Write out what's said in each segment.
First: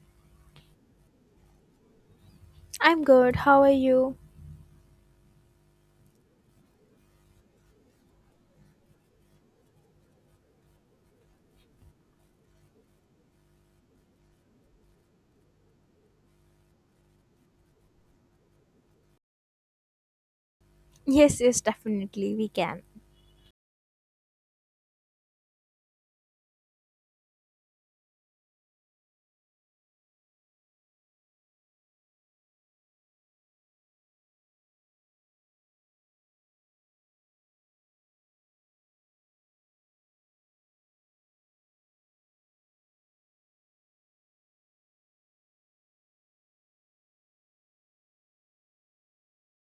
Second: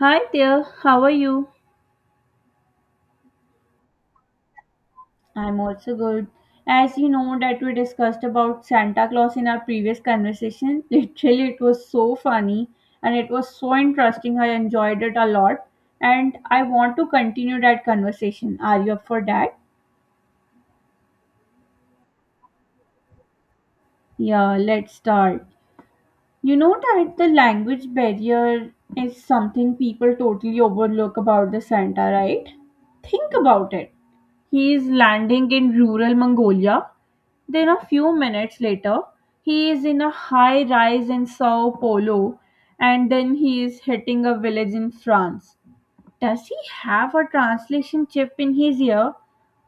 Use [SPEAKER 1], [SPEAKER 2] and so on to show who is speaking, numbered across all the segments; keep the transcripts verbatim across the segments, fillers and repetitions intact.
[SPEAKER 1] Hi there, how are you?
[SPEAKER 2] I'm good. How are you?
[SPEAKER 1] I'm also good. As you know that we discussed about Santa Claus in our previous conversation, literally it was so funny and it was so interesting. I enjoyed it a lot and I want to continue that conversation. Are you up for that?
[SPEAKER 2] Yes, yes, definitely we can.
[SPEAKER 1] Yeah, let's start. You know that the language barrier is something people totally overlook about the Santa, right? Think about it. He is landing in rural Mongolia. Then a few minutes later, he is in a high rise in Sao Paulo and then he is hitting a village in France. Does he have a translation chip in his ear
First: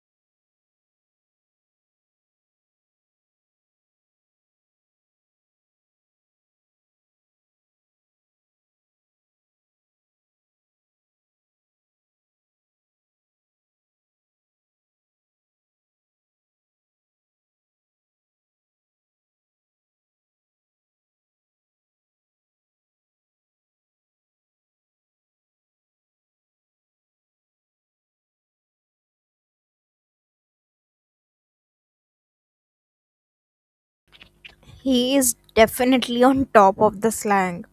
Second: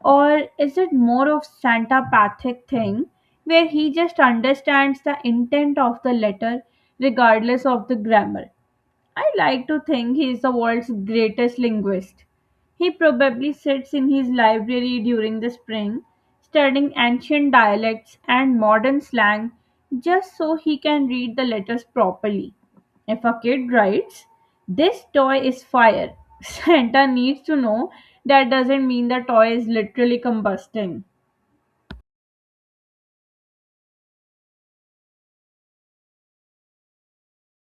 [SPEAKER 1] or is it more of Santa pathic thing where he just understands the intent of the letter regardless of the grammar? I like to think he is the world's greatest linguist. He probably sits in his library during the spring, studying ancient dialects and modern slang just so he can read the letters properly. If a kid writes, "This toy is fire," Santa needs to know that doesn't mean the toy is literally combusting.
[SPEAKER 2] He is definitely on top of the slang.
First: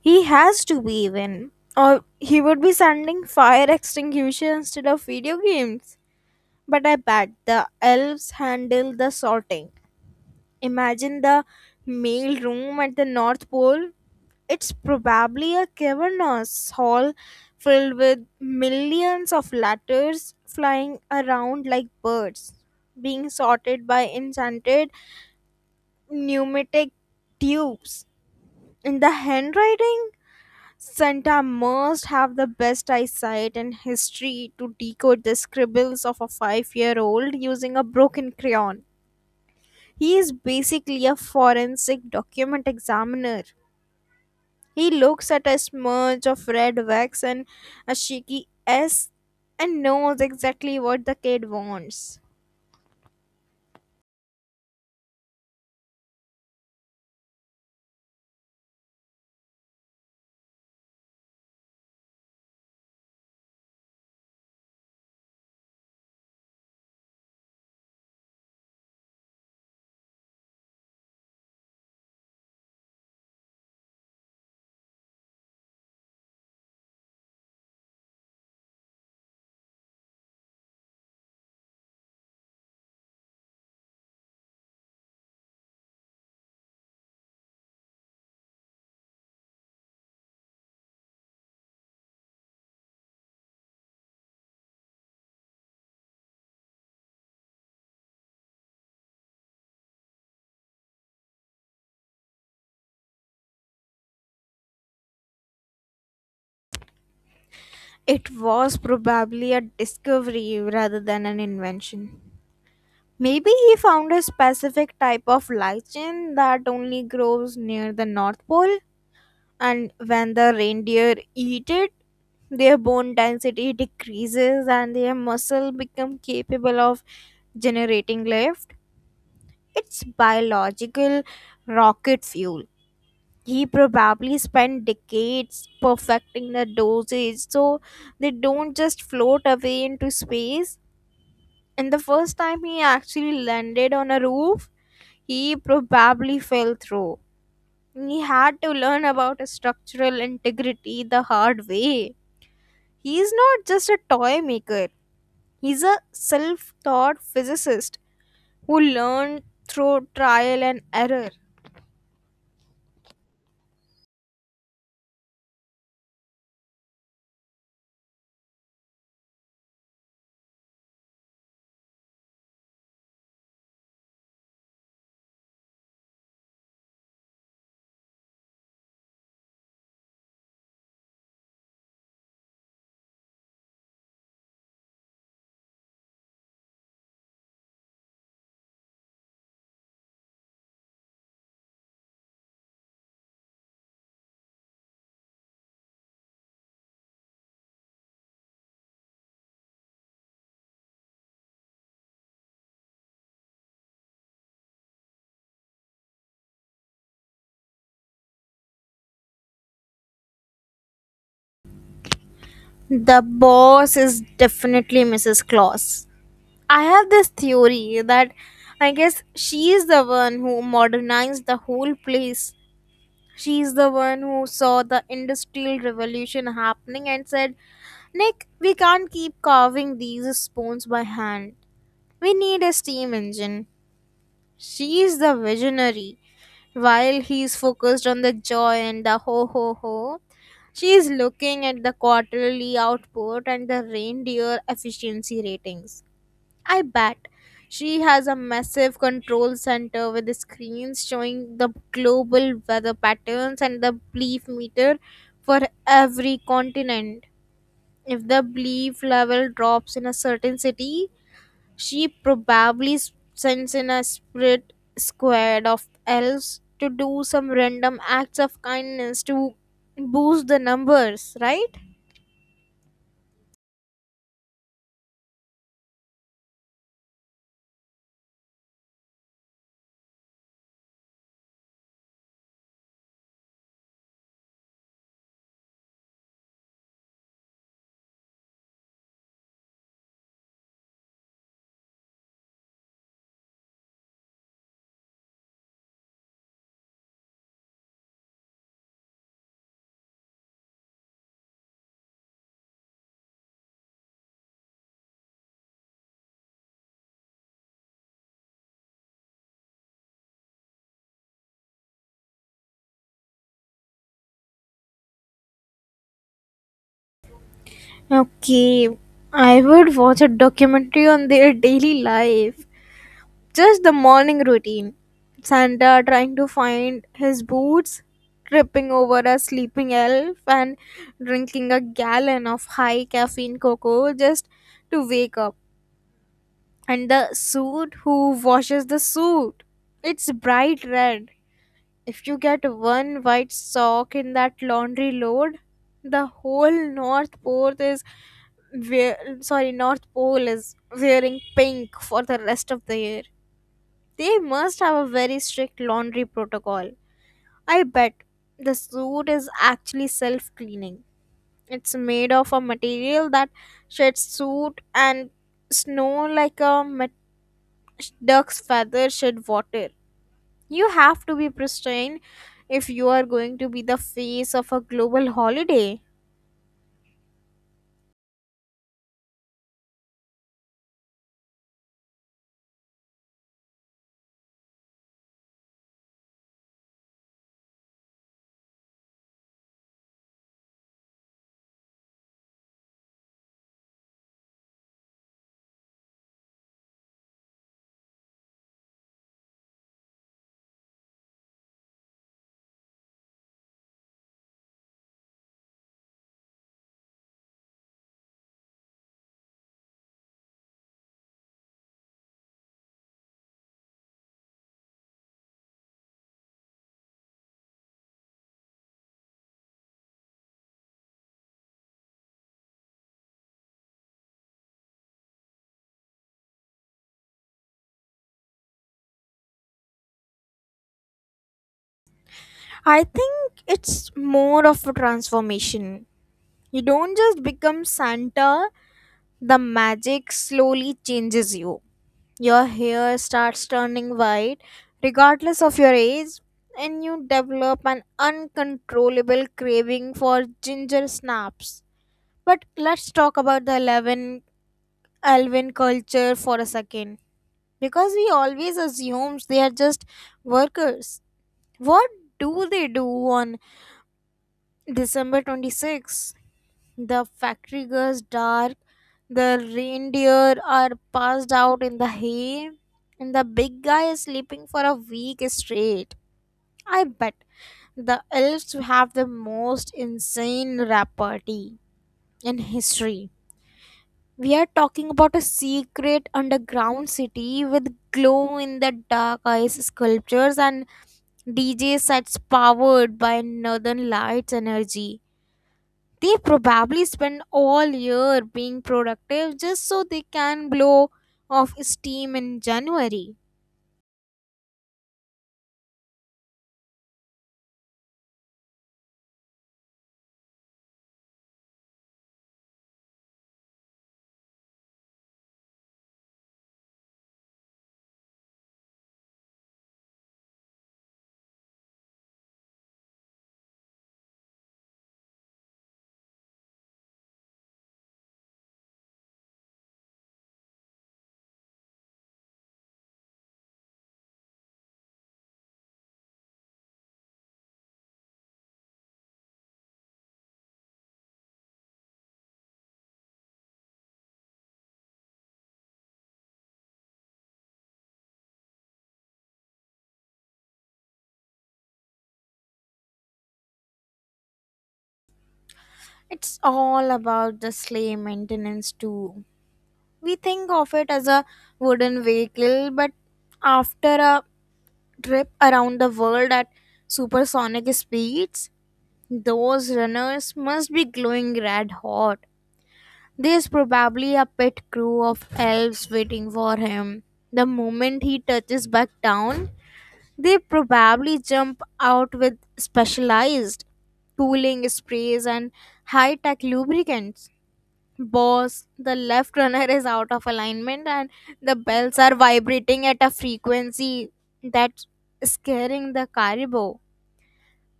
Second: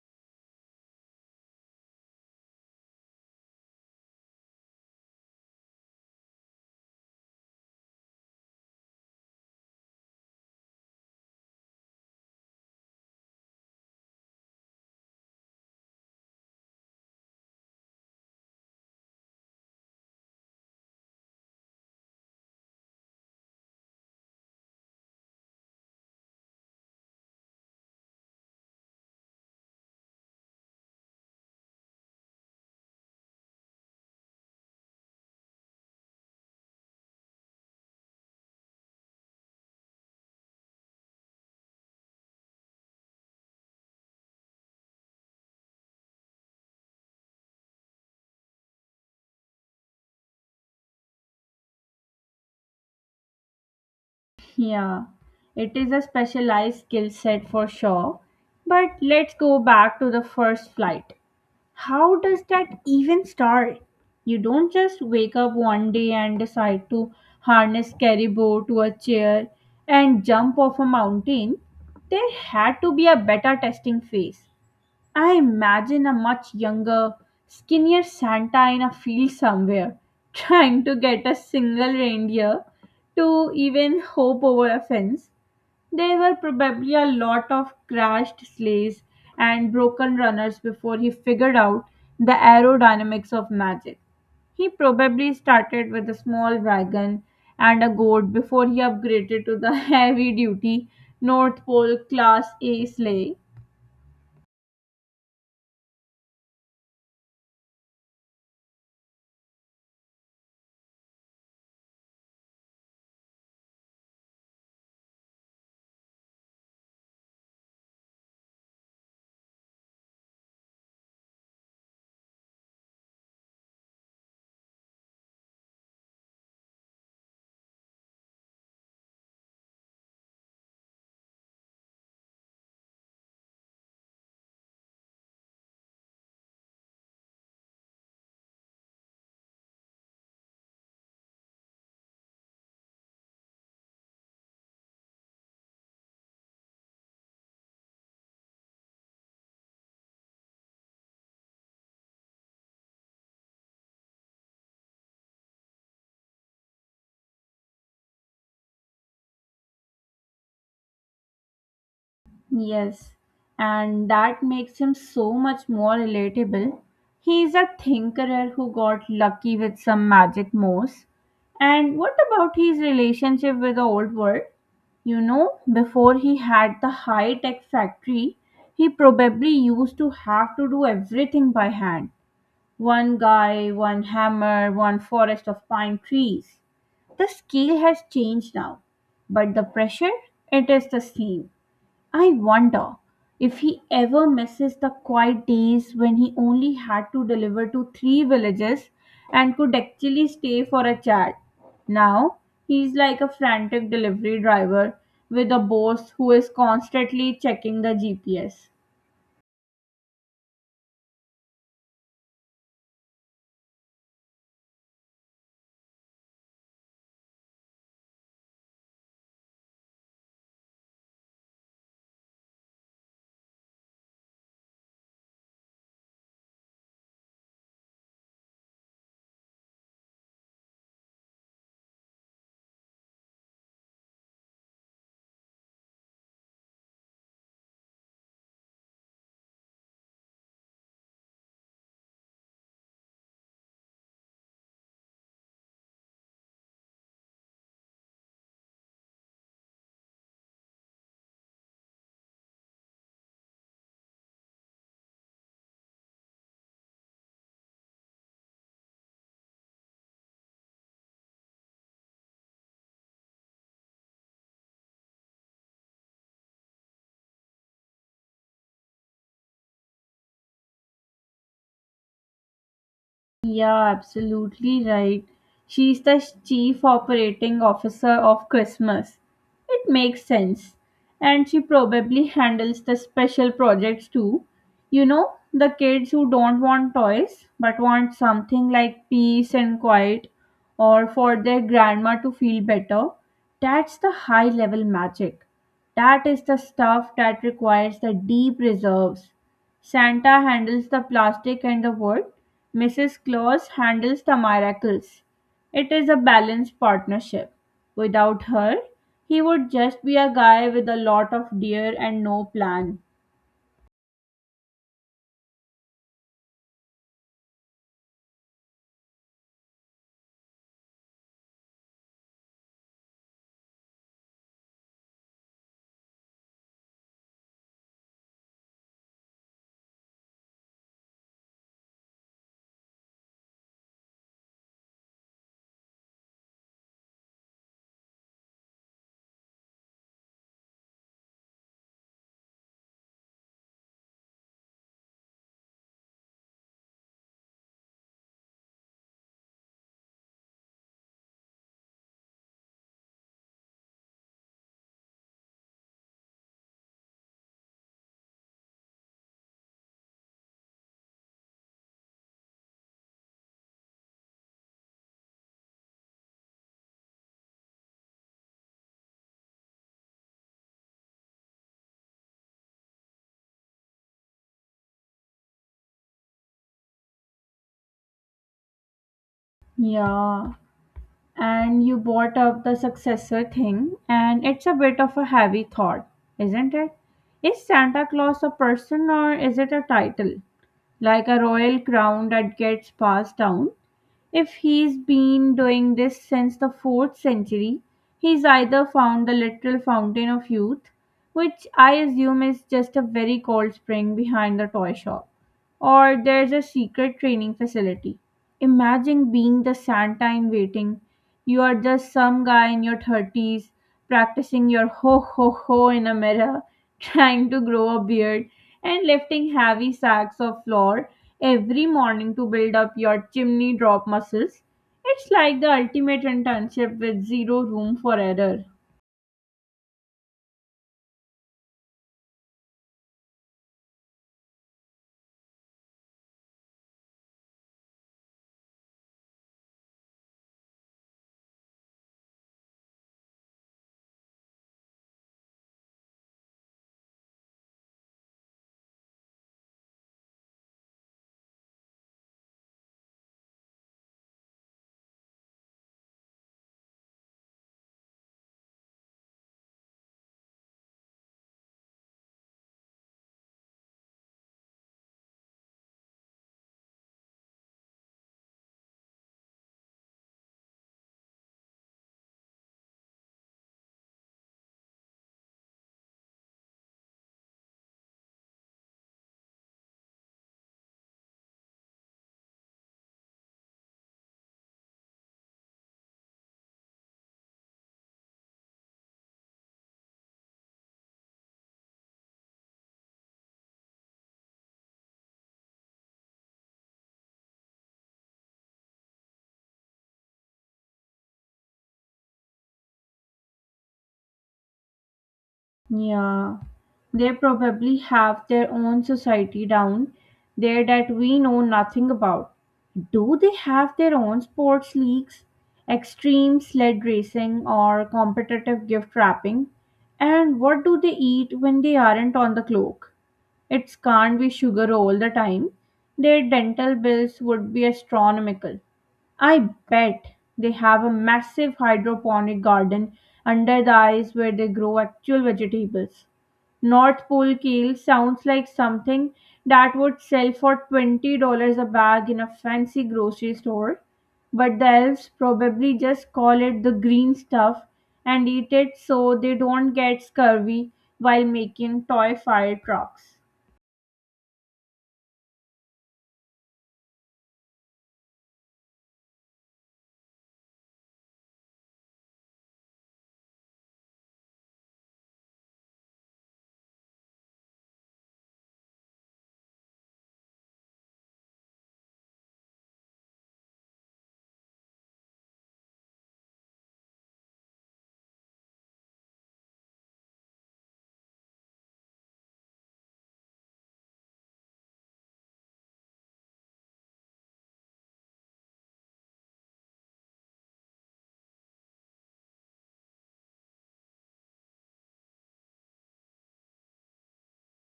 [SPEAKER 2] He has to be even, or he would be sending fire extinguisher instead of video games. But I bet the elves handle the sorting. Imagine the mail room at the North Pole. It's probably a cavernous hall filled with millions of letters flying around like birds, being sorted by enchanted pneumatic tubes. In the handwriting, Santa must have the best eyesight in history to decode the scribbles of a five year old using a broken crayon. He is basically a forensic document examiner. He looks at a smudge of red wax and a shaky S and knows exactly what the kid wants.
[SPEAKER 1] Yeah, it is a specialized skill set for sure. But let's go back to the first flight. How does that even start? You don't just wake up one day and decide to harness caribou to a chair and jump off a mountain. There had to be a beta testing phase. I imagine a much younger, skinnier Santa in a field somewhere, trying to get a single reindeer to even hope over a fence. There were probably a lot of crashed sleighs and broken runners before he figured out the aerodynamics of magic. He probably started with a small wagon and a goat before he upgraded to the heavy duty North Pole Class A sleigh.
[SPEAKER 2] It was probably a discovery rather than an invention. Maybe he found a specific type of lichen that only grows near the North Pole, and when the reindeer eat it, their bone density decreases and their muscle become capable of generating lift. It's biological rocket fuel. He probably spent decades perfecting the dosage, so they don't just float away into space. And the first time he actually landed on a roof, he probably fell through. He had to learn about structural integrity the hard way. He's not just a toy maker, he's a self taught physicist who learned through trial and error.
[SPEAKER 1] Yes, and that makes him so much more relatable. He's a thinkerer who got lucky with some magic moves. And what about his relationship with the old world? You know, before he had the high tech factory, he probably used to have to do everything by hand. One guy, one hammer, one forest of pine trees. The scale has changed now, but the pressure, it is the same. I wonder if he ever misses the quiet days when he only had to deliver to three villages and could actually stay for a chat. Now he's like a frantic delivery driver with a boss who is constantly checking the G P S.
[SPEAKER 2] The boss is definitely Missus Claus. I have this theory that I guess she is the one who modernized the whole place. She is the one who saw the industrial revolution happening and said, "Nick, we can't keep carving these spoons by hand. We need a steam engine." She is the visionary. While he's focused on the joy and the ho ho ho, she is looking at the quarterly output and the reindeer efficiency ratings. I bet she has a massive control center with the screens showing the global weather patterns and the belief meter for every continent. If the belief level drops in a certain city, she probably s- sends in a spirit squad of elves to do some random acts of kindness to boost the numbers, right?
[SPEAKER 1] Yeah, absolutely right. She's the chief operating officer of Christmas. It makes sense. And she probably handles the special projects too. You know, the kids who don't want toys but want something like peace and quiet or for their grandma to feel better. That's the high level magic. That is the stuff that requires the deep reserves. Santa handles the plastic and the wood, Missus Claus handles the miracles. It is a balanced partnership. Without her, he would just be a guy with a lot of deer and no plan.
[SPEAKER 2] Okay, I would watch a documentary on their daily life. Just the morning routine. Santa trying to find his boots, tripping over a sleeping elf, and drinking a gallon of high caffeine cocoa just to wake up. And the suit, who washes the suit? It's bright red. If you get one white sock in that laundry load, the whole North Pole is wear, sorry, North Pole is wearing pink for the rest of the year. They must have a very strict laundry protocol. I bet the suit is actually self-cleaning. It's made of a material that sheds soot and snow like a duck's feather shed water. You have to be pristine if you are going to be the face of a global holiday.
[SPEAKER 1] Yeah, and you brought up the successor thing, and it's a bit of a heavy thought, isn't it? Is Santa Claus a person or is it a title, like a royal crown that gets passed down? If he's been doing this since the fourth century, he's either found the literal fountain of youth, which I assume is just a very cold spring behind the toy shop, or there's a secret training facility. Imagine being the Santa in waiting. You are just some guy in your thirties practicing your ho ho ho in a mirror, trying to grow a beard, and lifting heavy sacks of flour every morning to build up your chimney drop muscles. It's like the ultimate internship with zero room for error.
[SPEAKER 2] I think it's more of a transformation. You don't just become Santa, the magic slowly changes you. Your hair starts turning white, regardless of your age, and you develop an uncontrollable craving for ginger snaps. But let's talk about the eleven Alvin culture for a second, because we always assume they are just workers. What do they do on December twenty-sixth? The factory goes dark, the reindeer are passed out in the hay, and the big guy is sleeping for a week straight. I bet the elves have the most insane rap party in history. We are talking about a secret underground city with glow in the dark ice sculptures and D J sets powered by northern lights energy. They probably spend all year being productive just so they can blow off steam in January.
[SPEAKER 1] Yeah, they probably have their own society down there that we know nothing about. Do they have their own sports leagues, extreme sled racing, or competitive gift wrapping? And what do they eat when they aren't on the clock? It's can't be sugar all the time. Their dental bills would be astronomical. I bet they have a massive hydroponic garden under the ice where they grow actual vegetables. North Pole kale sounds like something that would sell for twenty dollars a bag in a fancy grocery store, but the elves probably just call it the green stuff and eat it so they don't get scurvy while making toy fire trucks.
[SPEAKER 2] It's all about the sleigh maintenance too. We think of it as a wooden vehicle, but after a trip around the world at supersonic speeds, those runners must be glowing red hot. There's probably a pet crew of elves waiting for him. The moment he touches back down, they probably jump out with specialized cooling sprays and high tech lubricants. "Boss, the left runner is out of alignment and the bells are vibrating at a frequency that's scaring the caribou."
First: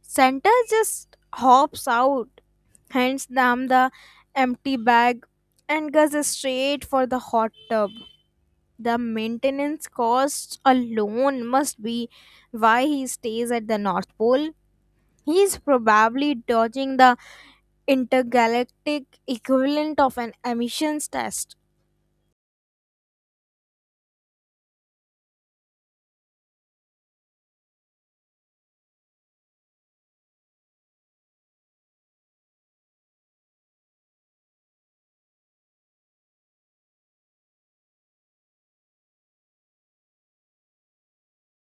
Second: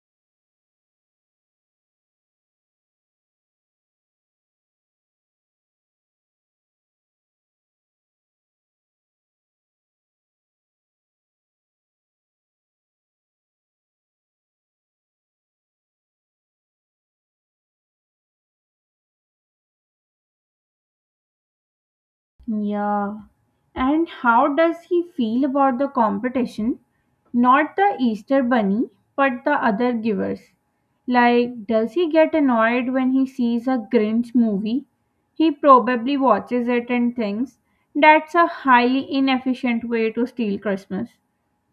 [SPEAKER 2] Santa just hops out, hands them the empty bag, and goes straight for the hot tub. The maintenance costs alone must be why he stays at the North Pole. He is probably dodging the intergalactic equivalent of an emissions test.
[SPEAKER 1] Yeah. And how does he feel about the competition? Not the Easter bunny, but the other givers. Like, does he get annoyed when he sees a Grinch movie? He probably watches it and thinks that's a highly inefficient way to steal Christmas.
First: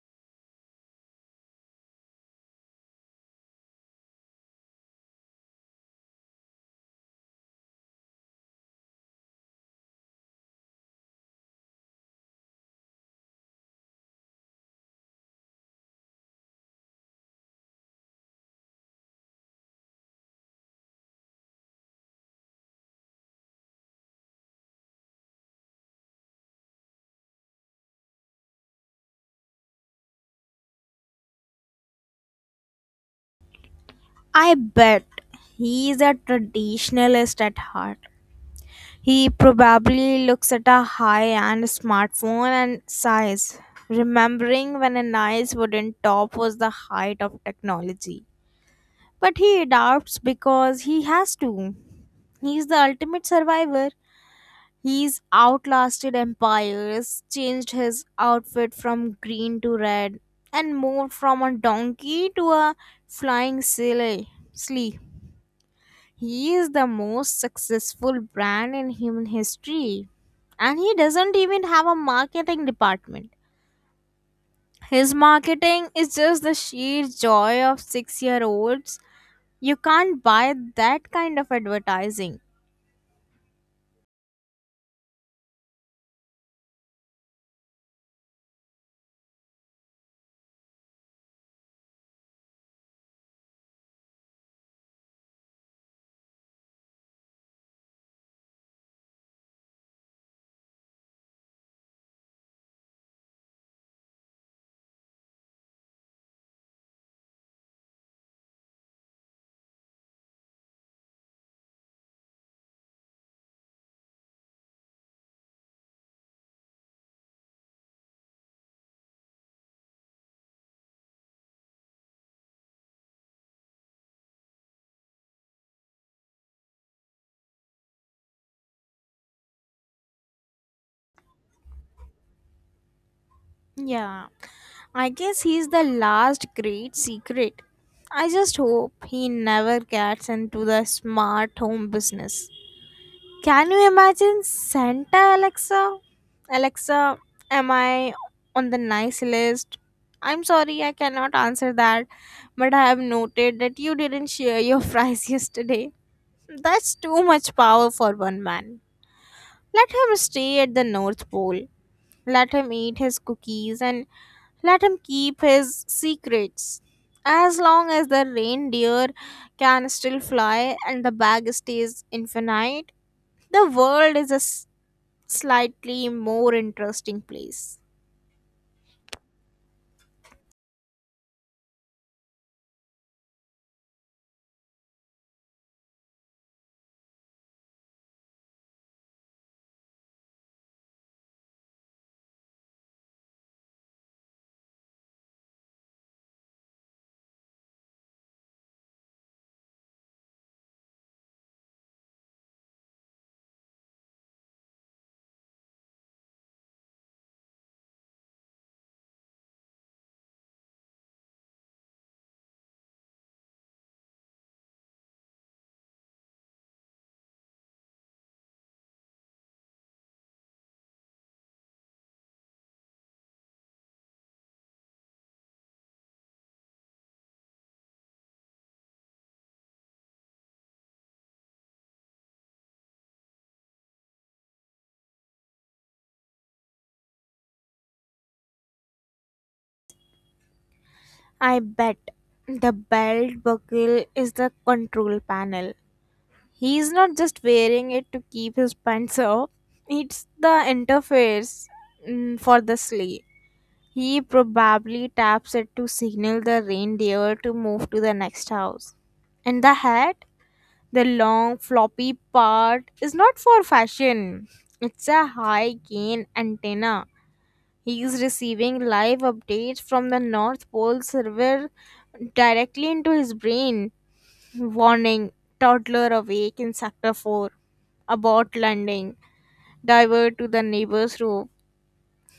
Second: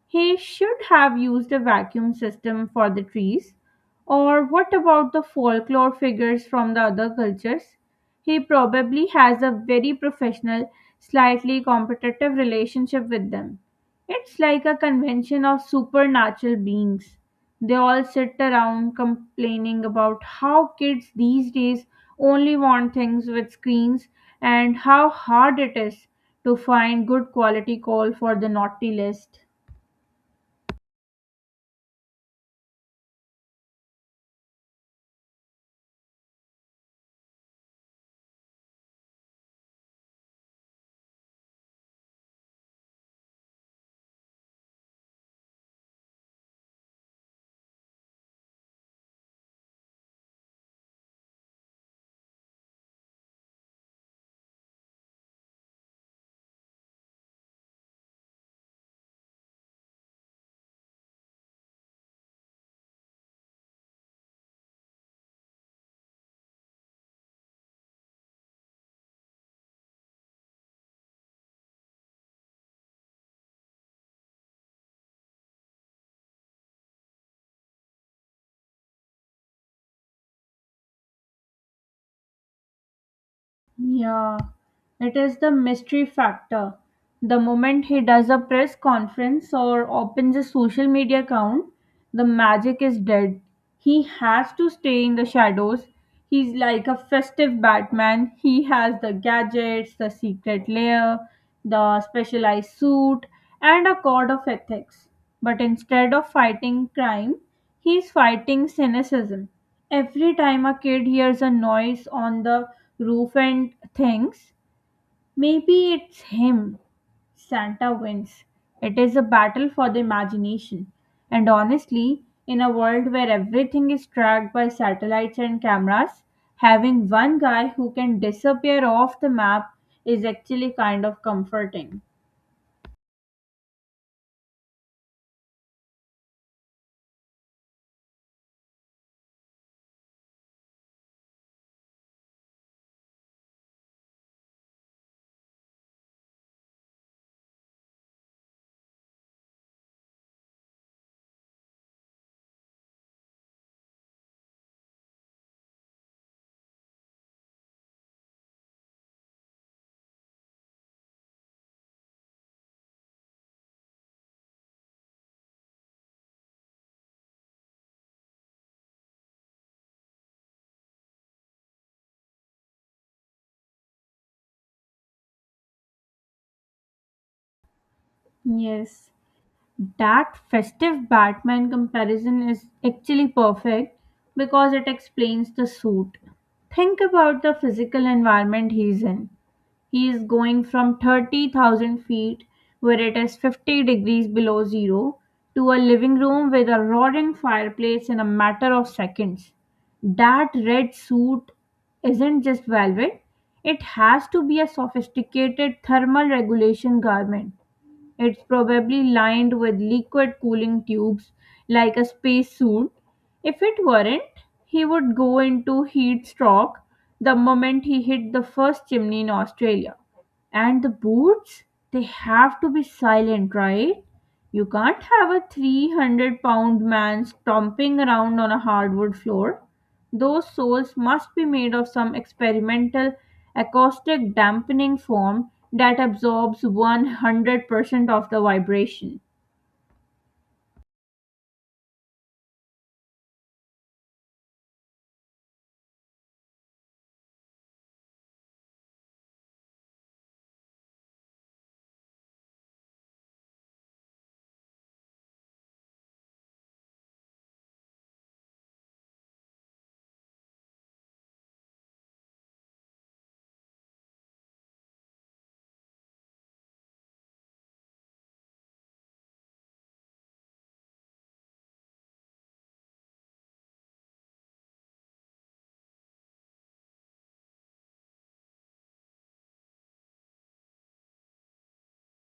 [SPEAKER 1] He should have used a vacuum system for the trees. Or what about the folklore figures from the other cultures? He probably has a very professional, slightly competitive relationship with them. It's like a convention of supernatural beings. They all sit around complaining about how kids these days only want things with screens and how hard it is to find good quality coal for the naughty list.
[SPEAKER 2] I bet he is a traditionalist at heart. He probably looks at a high-end smartphone and sighs, remembering when a nice wooden top was the height of technology. But he adapts because he has to. He's the ultimate survivor. He's outlasted empires, changed his outfit from green to red, and moved from a donkey to a flying sleigh. sleigh. He is the most successful brand in human history. And he doesn't even have a marketing department. His marketing is just the sheer joy of six year olds. You can't buy that kind of advertising.
[SPEAKER 1] Yeah, it is the mystery factor. The moment he does a press conference or opens a social media account, the magic is dead. He has to stay in the shadows. He's like a festive Batman. He has the gadgets, the secret layer, the specialized suit, and a code of ethics. But instead of fighting crime, he's fighting cynicism. Every time a kid hears a noise on the roof and thinks, maybe it's him, Santa wins. It is a battle for the imagination. And honestly, in a world where everything is tracked by satellites and cameras, having one guy who can disappear off the map is actually kind of comforting.
[SPEAKER 2] Yeah, I guess he's the last great secret. I just hope he never gets into the smart home business. Can you imagine Santa Alexa? "Alexa, am I on the nice list?" "I'm sorry, I cannot answer that, but I have noted that you didn't share your fries yesterday." That's too much power for one man. Let him stay at the North Pole. Let him eat his cookies and let him keep his secrets. As long as the reindeer can still fly and the bag stays infinite, the world is a s- slightly more interesting place.
[SPEAKER 1] Yes. That festive Batman comparison is actually perfect because it explains the suit. Think about the physical environment he's in. He is going from thirty thousand feet, where it is fifty degrees below zero, to a living room with a roaring fireplace in a matter of seconds. That red suit isn't just velvet, it has to be a sophisticated thermal regulation garment. It's probably lined with liquid cooling tubes like a spacesuit. If it weren't, he would go into heat stroke the moment he hit the first chimney in Australia. And the boots, they have to be silent, right? You can't have a three hundred pound man stomping around on a hardwood floor. Those soles must be made of some experimental acoustic dampening form that absorbs one hundred percent of the vibration.
[SPEAKER 2] I bet the belt buckle is the control panel. He's not just wearing it to keep his pants up, it's the interface mm, for the sleigh. He probably taps it to signal the reindeer to move to the next house. And the hat, the long floppy part, is not for fashion, it's a high gain antenna. He is receiving live updates from the North Pole server directly into his brain. "Warning, toddler awake in sector four. Abort landing. Divert to the neighbor's roof."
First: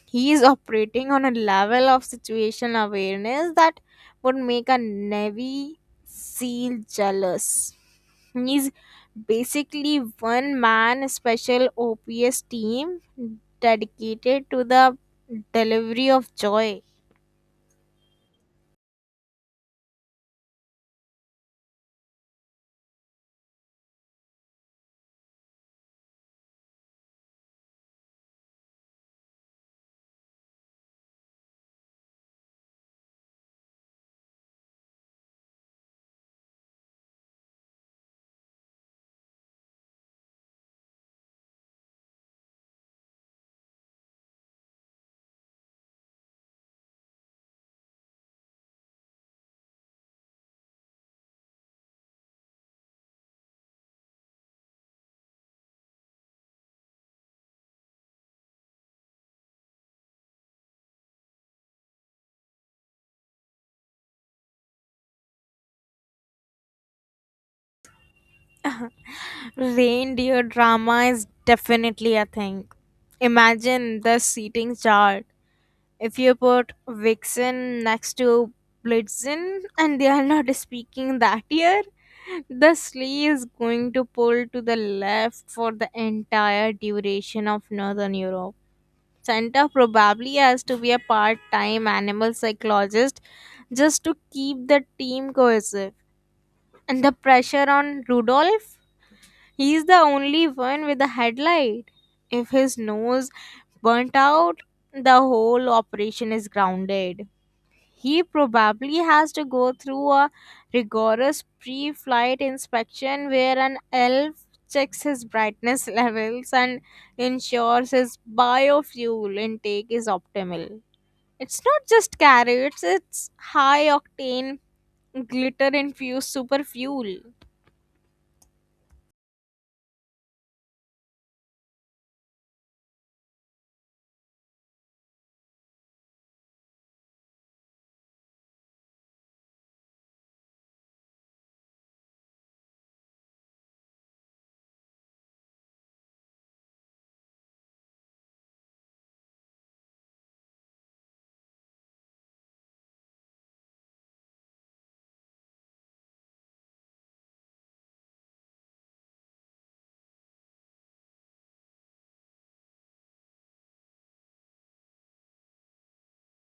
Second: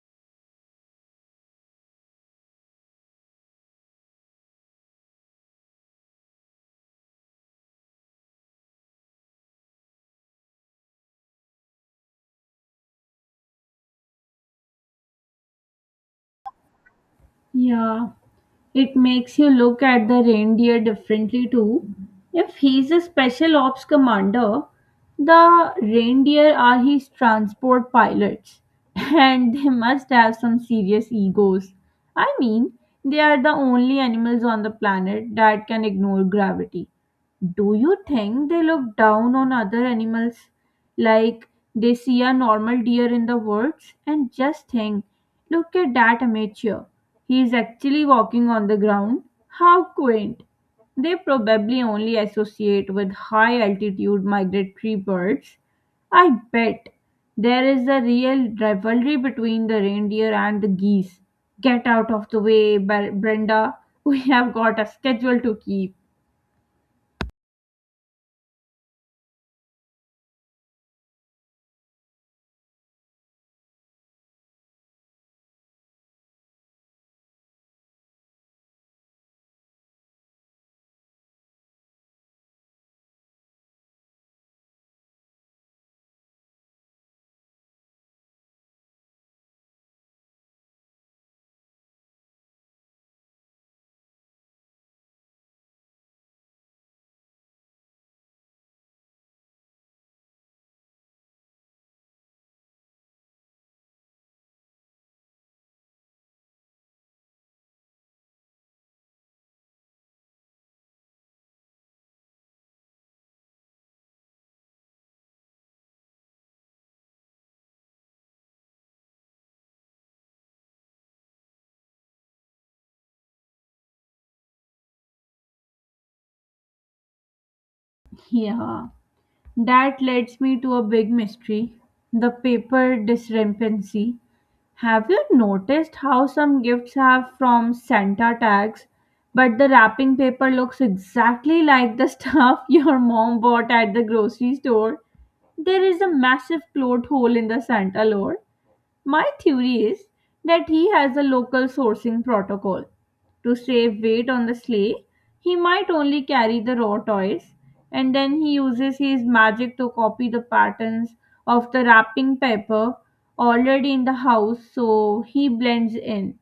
[SPEAKER 2] He is operating on a level of situational awareness that would make a Navy SEAL jealous. He's basically one man special OPS team dedicated to the delivery of joy.
[SPEAKER 1] Yeah, it makes you look at the reindeer differently too. If he's a special ops commander, the reindeer are his transport pilots, and they must have some serious egos. I mean, they are the only animals on the planet that can ignore gravity. Do you think they look down on other animals like they see a normal deer in the woods and just think, look at that amateur? He is actually walking on the ground. How quaint! They probably only associate with high altitude migratory birds. I bet there is a real rivalry between the reindeer and the geese. Get out of the way, Bre- Brenda. We have got a schedule to keep.
[SPEAKER 2] Reindeer drama is definitely a thing. Imagine the seating chart. If you put Vixen next to Blitzen and they are not speaking that year, the sleigh is going to pull to the left for the entire duration of Northern Europe. Santa probably has to be a part time animal psychologist just to keep the team cohesive. And the pressure on Rudolph? He's the only one with a headlight. If his nose burnt out, the whole operation is grounded. He probably has to go through a rigorous pre flight inspection where an elf checks his brightness levels and ensures his biofuel intake is optimal. It's not just carrots, it's high octane, glitter infused super fuel.
[SPEAKER 1] Yeah. That leads me to a big mystery, the paper discrepancy. Have you noticed how some gifts have from Santa tags, but the wrapping paper looks exactly like the stuff your mom bought at the grocery store? There is a massive plot hole in the Santa lore. My theory is that he has a local sourcing protocol. To save weight on the sleigh, he might only carry the raw toys and then he uses his magic to copy the patterns of the wrapping paper already in the house so he blends in.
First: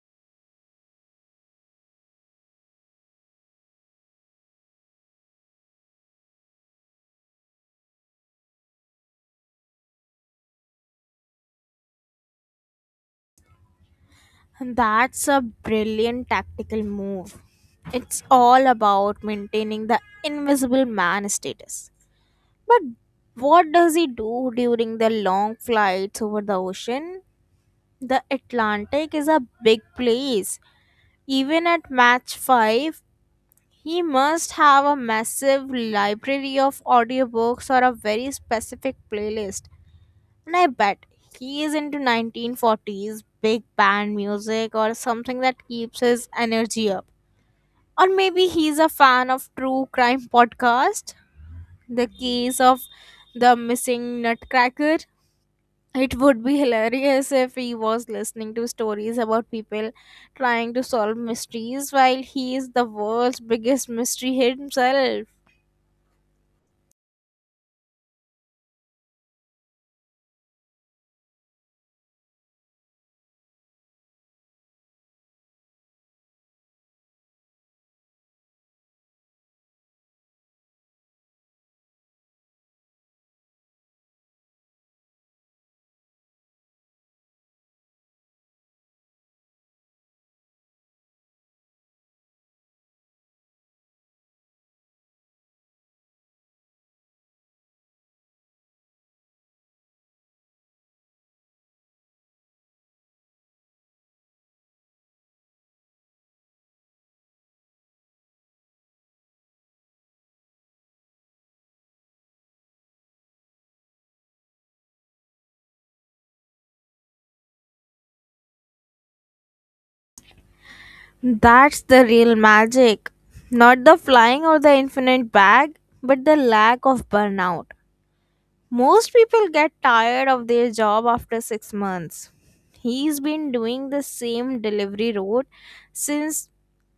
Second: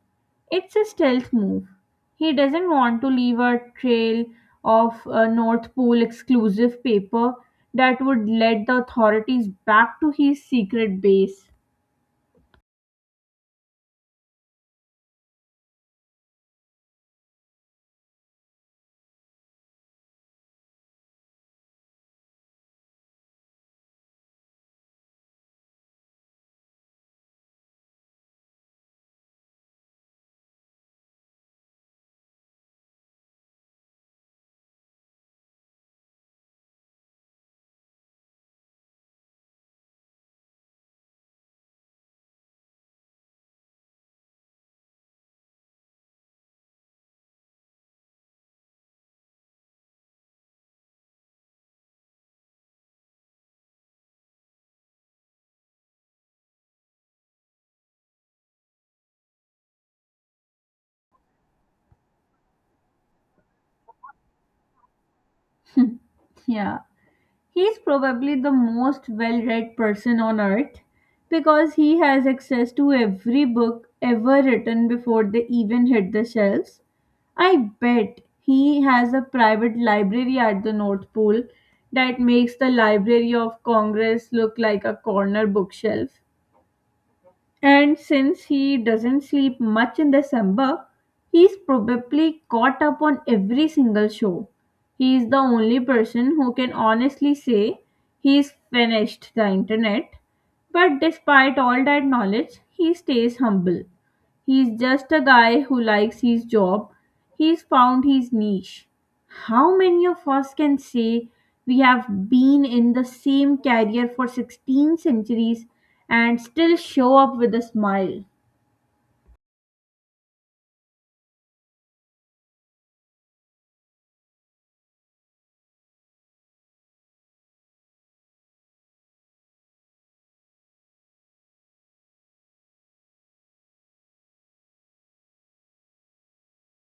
[SPEAKER 1] It's a stealth move. He doesn't want to leave a trail of uh, North Pole exclusive paper that would lead the authorities back to his secret base.
[SPEAKER 2] That's a brilliant tactical move. It's all about maintaining the invisible man status. But what does he do during the long flights over the ocean? The Atlantic is a big place. Even at match five, he must have a massive library of audiobooks or a very specific playlist. And I bet he is into nineteen forties big band music or something that keeps his energy up. Or maybe he's a fan of true crime podcast, "The Case of the Missing Nutcracker." It would be hilarious if he was listening to stories about people trying to solve mysteries while he is the world's biggest mystery himself.
[SPEAKER 1] Yeah. He's probably the most well read person on earth because he has access to every book ever written before they even hit the shelves. I bet he has a private library at the North Pole that makes the Library of Congress look like a corner bookshelf. And since he doesn't sleep much in December, he's probably caught up on every single show. He is the only person who can honestly say he's finished the internet. But despite all that knowledge, he stays humble. He's just a guy who likes his job. He's found his niche. How many of us can say we have been in the same career for sixteen centuries and still show up with a smile?
[SPEAKER 2] That's the real magic. Not the flying or the infinite bag, but the lack of burnout. Most people get tired of their job after six months. He's been doing the same delivery route since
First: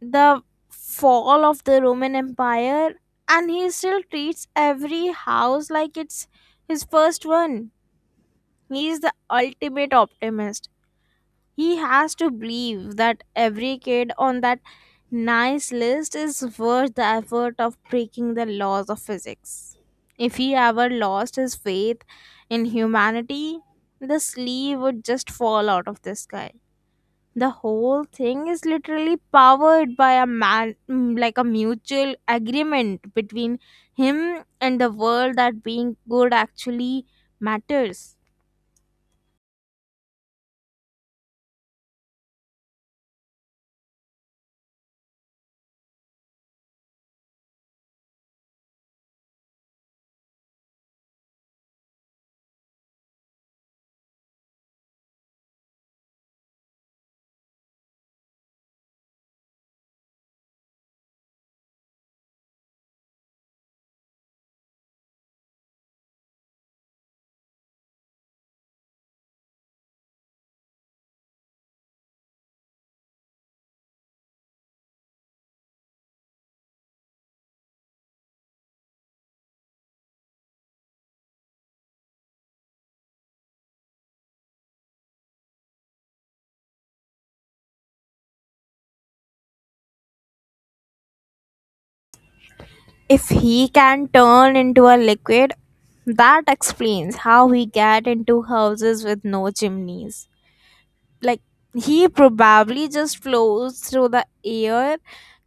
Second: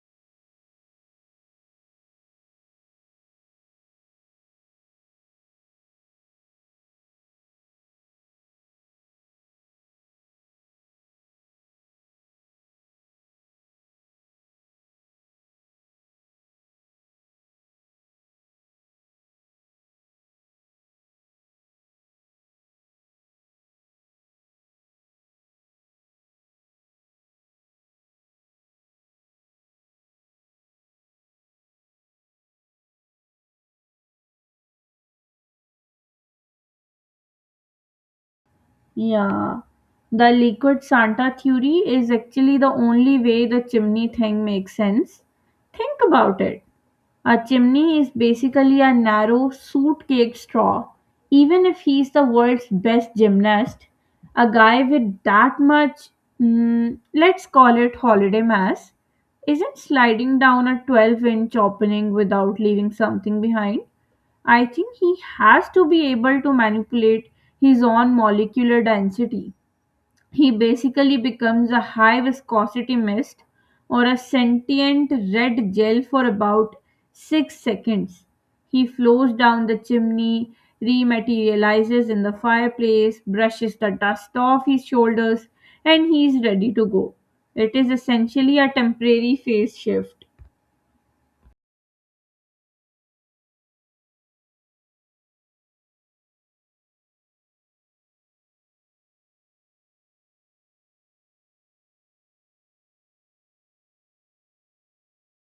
[SPEAKER 2] the fall of the Roman Empire, and he still treats every house like it's his first one. He's the ultimate optimist. He has to believe that every kid on that nice list is worth the effort of breaking the laws of physics. If he ever lost his faith in humanity, the sleeve would just fall out of the sky. The whole thing is literally powered by a man, mm, like a mutual agreement between him and the world that being good actually matters.
[SPEAKER 1] Yeah, the liquid Santa theory is actually the only way the chimney thing makes sense. Think about it. A chimney is basically a narrow, soot-caked straw. Even if he's the world's best gymnast, a guy with that much, mm, let's call it holiday mass, isn't sliding down a twelve inch opening without leaving something behind. I think he has to be able to manipulate his own molecular density. He basically becomes a high viscosity mist or a sentient red gel for about six seconds. He flows down the chimney, rematerializes in the fireplace, brushes the dust off his shoulders, and he's ready to go. It is essentially a temporary phase shift.
[SPEAKER 2] If he can turn into a liquid, that explains how he get into houses with no chimneys. Like, he probably just flows through the air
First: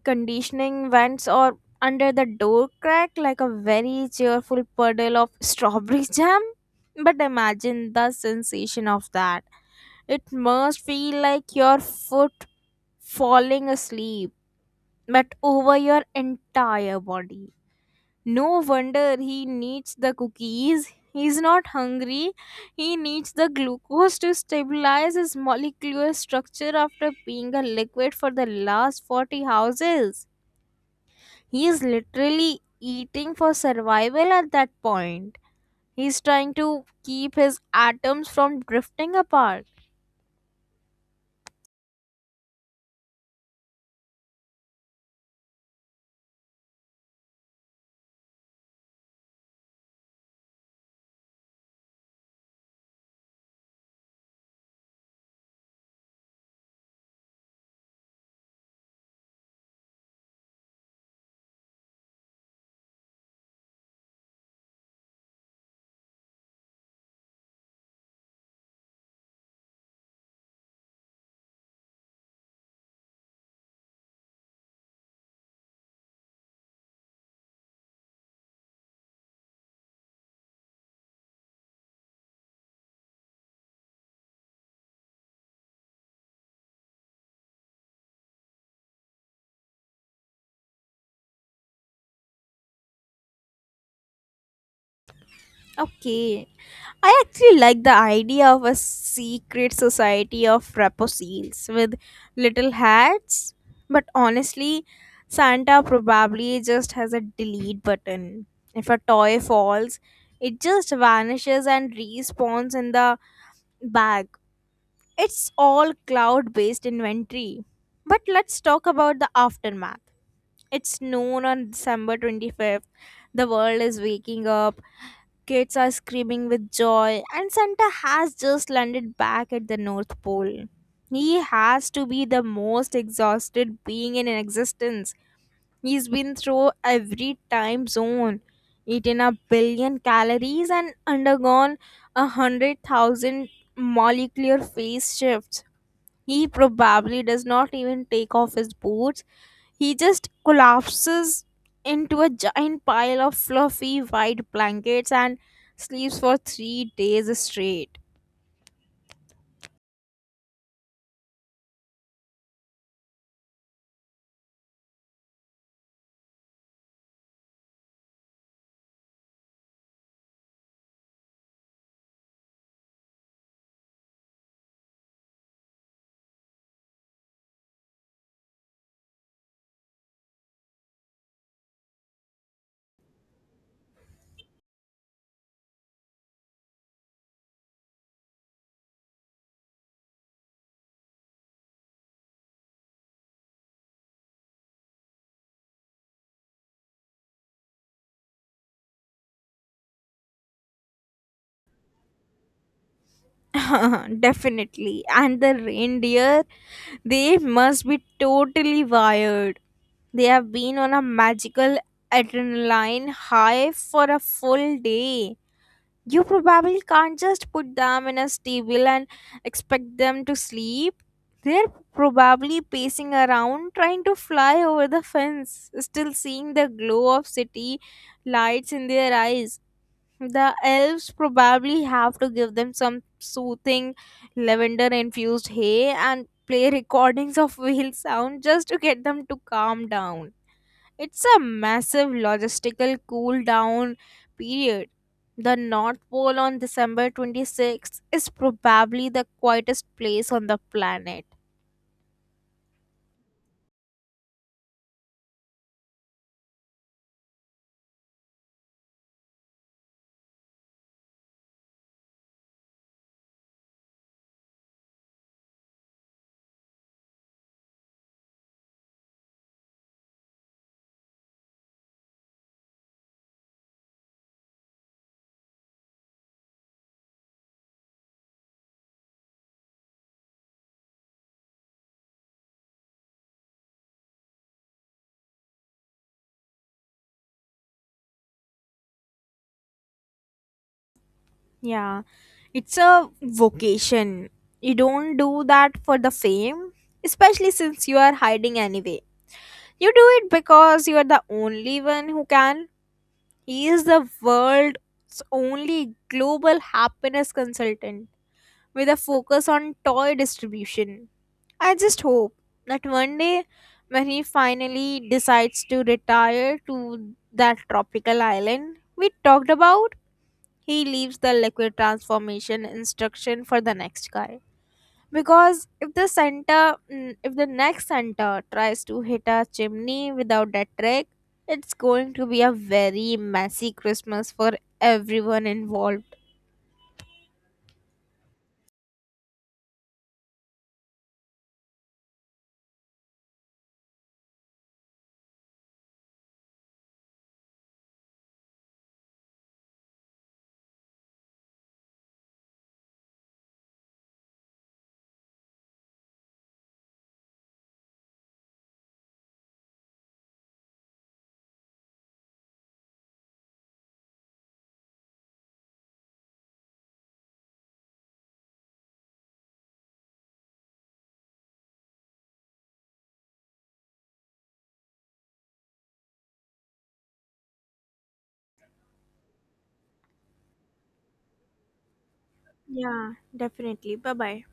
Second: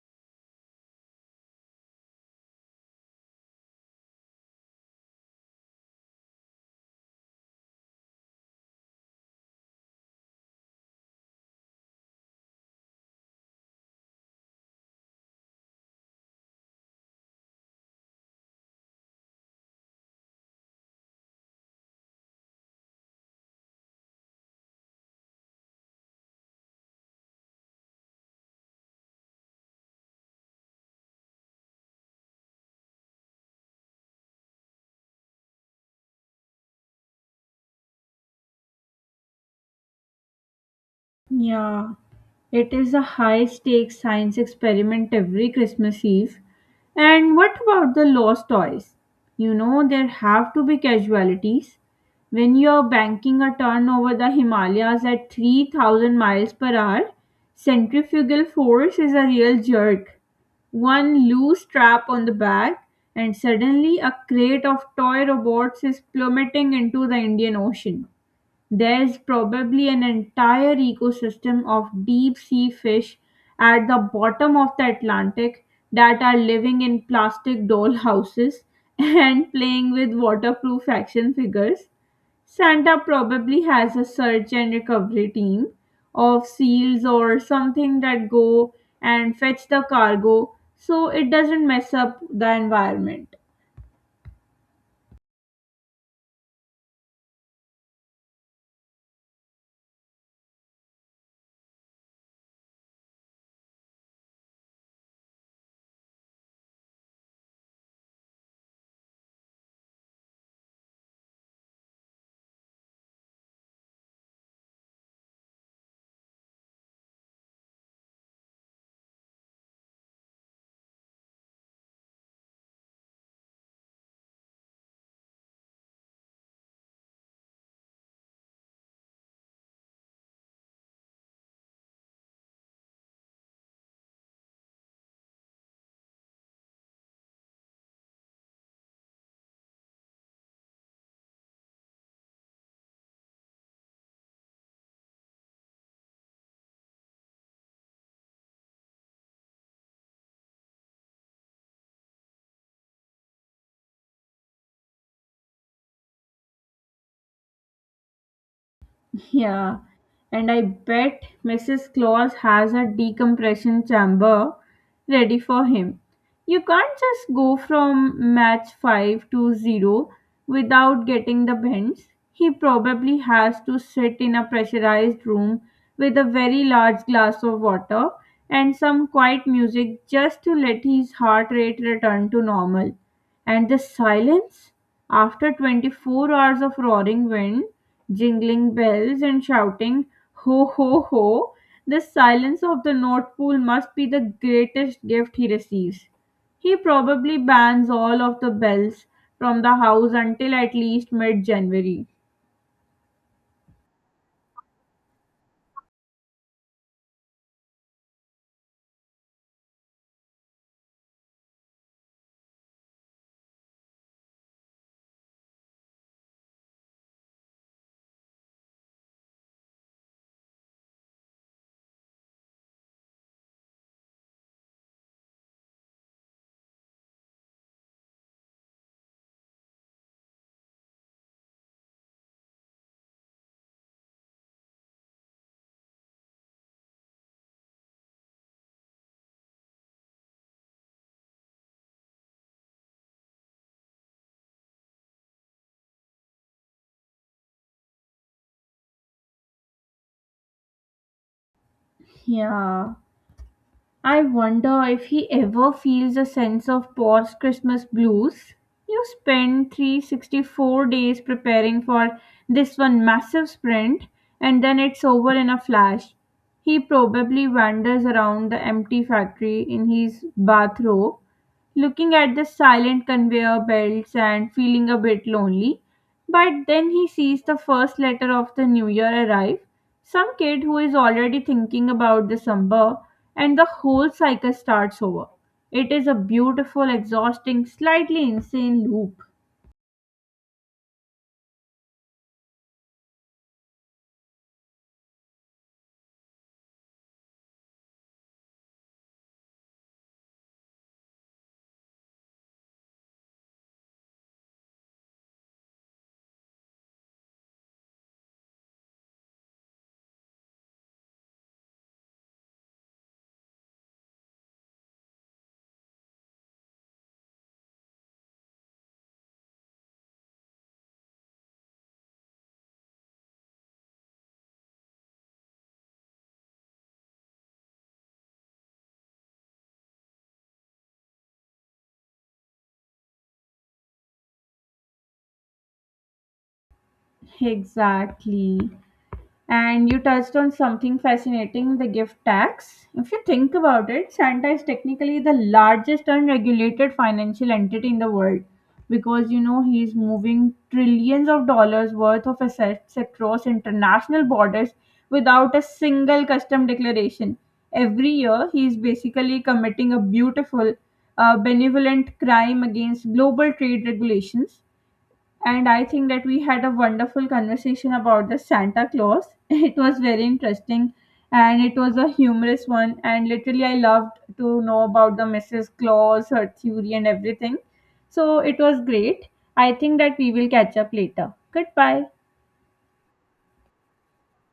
[SPEAKER 2] conditioning vents or under the door crack like a very cheerful puddle of strawberry jam. But imagine the sensation of that. It must feel like your foot falling asleep, but over your entire body. No wonder he needs the cookies. He's not hungry. He needs the glucose to stabilize his molecular structure after being a liquid for the last forty houses. He is literally eating for survival at that point. He's trying to keep his atoms from drifting apart.
[SPEAKER 1] Yeah, it is a high stakes science experiment every Christmas Eve. And what about the lost toys? You know, there have to be casualties. When you're banking a turn over the Himalayas at three thousand miles per hour, centrifugal force is a real jerk. One loose strap on the bag, and suddenly a crate of toy robots is plummeting into the Indian Ocean. There is probably an entire ecosystem of deep-sea fish at the bottom of the Atlantic that are living in plastic dollhouses and playing with waterproof action figures. Santa probably has a search and recovery team of seals or something that go and fetch the cargo so it doesn't mess up the environment.
[SPEAKER 2] Okay, I actually like the idea of a secret society of raposils with little hats, but honestly, Santa probably just has a delete button. If a toy falls, it just vanishes and respawns in the bag. It's all cloud based inventory. But let's talk about the aftermath. It's noon on December twenty-fifth. The world is waking up. Kids are screaming with joy, and Santa has just landed back at the North Pole. He has to be the most exhausted being in existence. He's been through every time zone, eaten a billion calories, and undergone a hundred thousand molecular phase shifts. He probably does not even take off his boots, he just collapses into a giant pile of fluffy white blankets and sleeps for three days straight.
[SPEAKER 1] Yeah, and I bet Missus Claus has a decompression chamber ready for him. You can't just go from match five to zero without getting the bends. He probably has to sit in a pressurized room with a very large glass of water and some quiet music just to let his heart rate return to normal. And the silence? After twenty-four hours of roaring wind, jingling bells, and shouting, ho ho ho, the silence of the North Pole must be the greatest gift he receives. He probably bans all of the bells from the house until at least mid January.
[SPEAKER 2] Definitely. And the reindeer, they must be totally wired. They have been on a magical adrenaline high for a full day. You probably can't just put them in a stable and expect them to sleep. They're probably pacing around trying to fly over the fence, still seeing the glow of city lights in their eyes. The elves probably have to give them some soothing lavender infused hay and play recordings of wheel sound just to get them to calm down. It's a massive logistical cool down period. The North Pole on December twenty-sixth is probably the quietest place on the planet.
[SPEAKER 1] Yeah. I wonder if he ever feels a sense of post Christmas blues. You spend three hundred sixty-four days preparing for this one massive sprint, and then it's over in a flash. He probably wanders around the empty factory in his bathrobe, looking at the silent conveyor belts and feeling a bit lonely. But then he sees the first letter of the new year arrive. Some kid who is already thinking about December, and the whole cycle starts over. It is a beautiful, exhausting, slightly insane loop.
[SPEAKER 2] Yeah, it's a vocation. You don't do that for the fame, especially since you are hiding anyway. You do it because you are the only one who can. He is the world's only global happiness consultant with a focus on toy distribution. I just hope that one day, when he finally decides to retire to that tropical island we talked about, he leaves the liquid transformation instruction for the next guy. Because if the center mm, if the next center tries to hit a chimney without that trick, it's going to be a very messy Christmas for everyone involved.
[SPEAKER 1] Exactly. And you touched on something fascinating, the gift tax. If you think about it, Santa is technically the largest unregulated financial entity in the world because you know he's moving trillions of dollars worth of assets across international borders without a single custom declaration. Every year, he is basically committing a beautiful, uh, benevolent crime against global trade regulations, and I think that we had a wonderful conversation about the Santa Claus. It was very interesting and it was a humorous one. And literally, I loved to know about the Missus Claus, her theory, and everything. So it was great. I think that we will catch up later. Goodbye.
[SPEAKER 2] Yeah, definitely. Bye bye.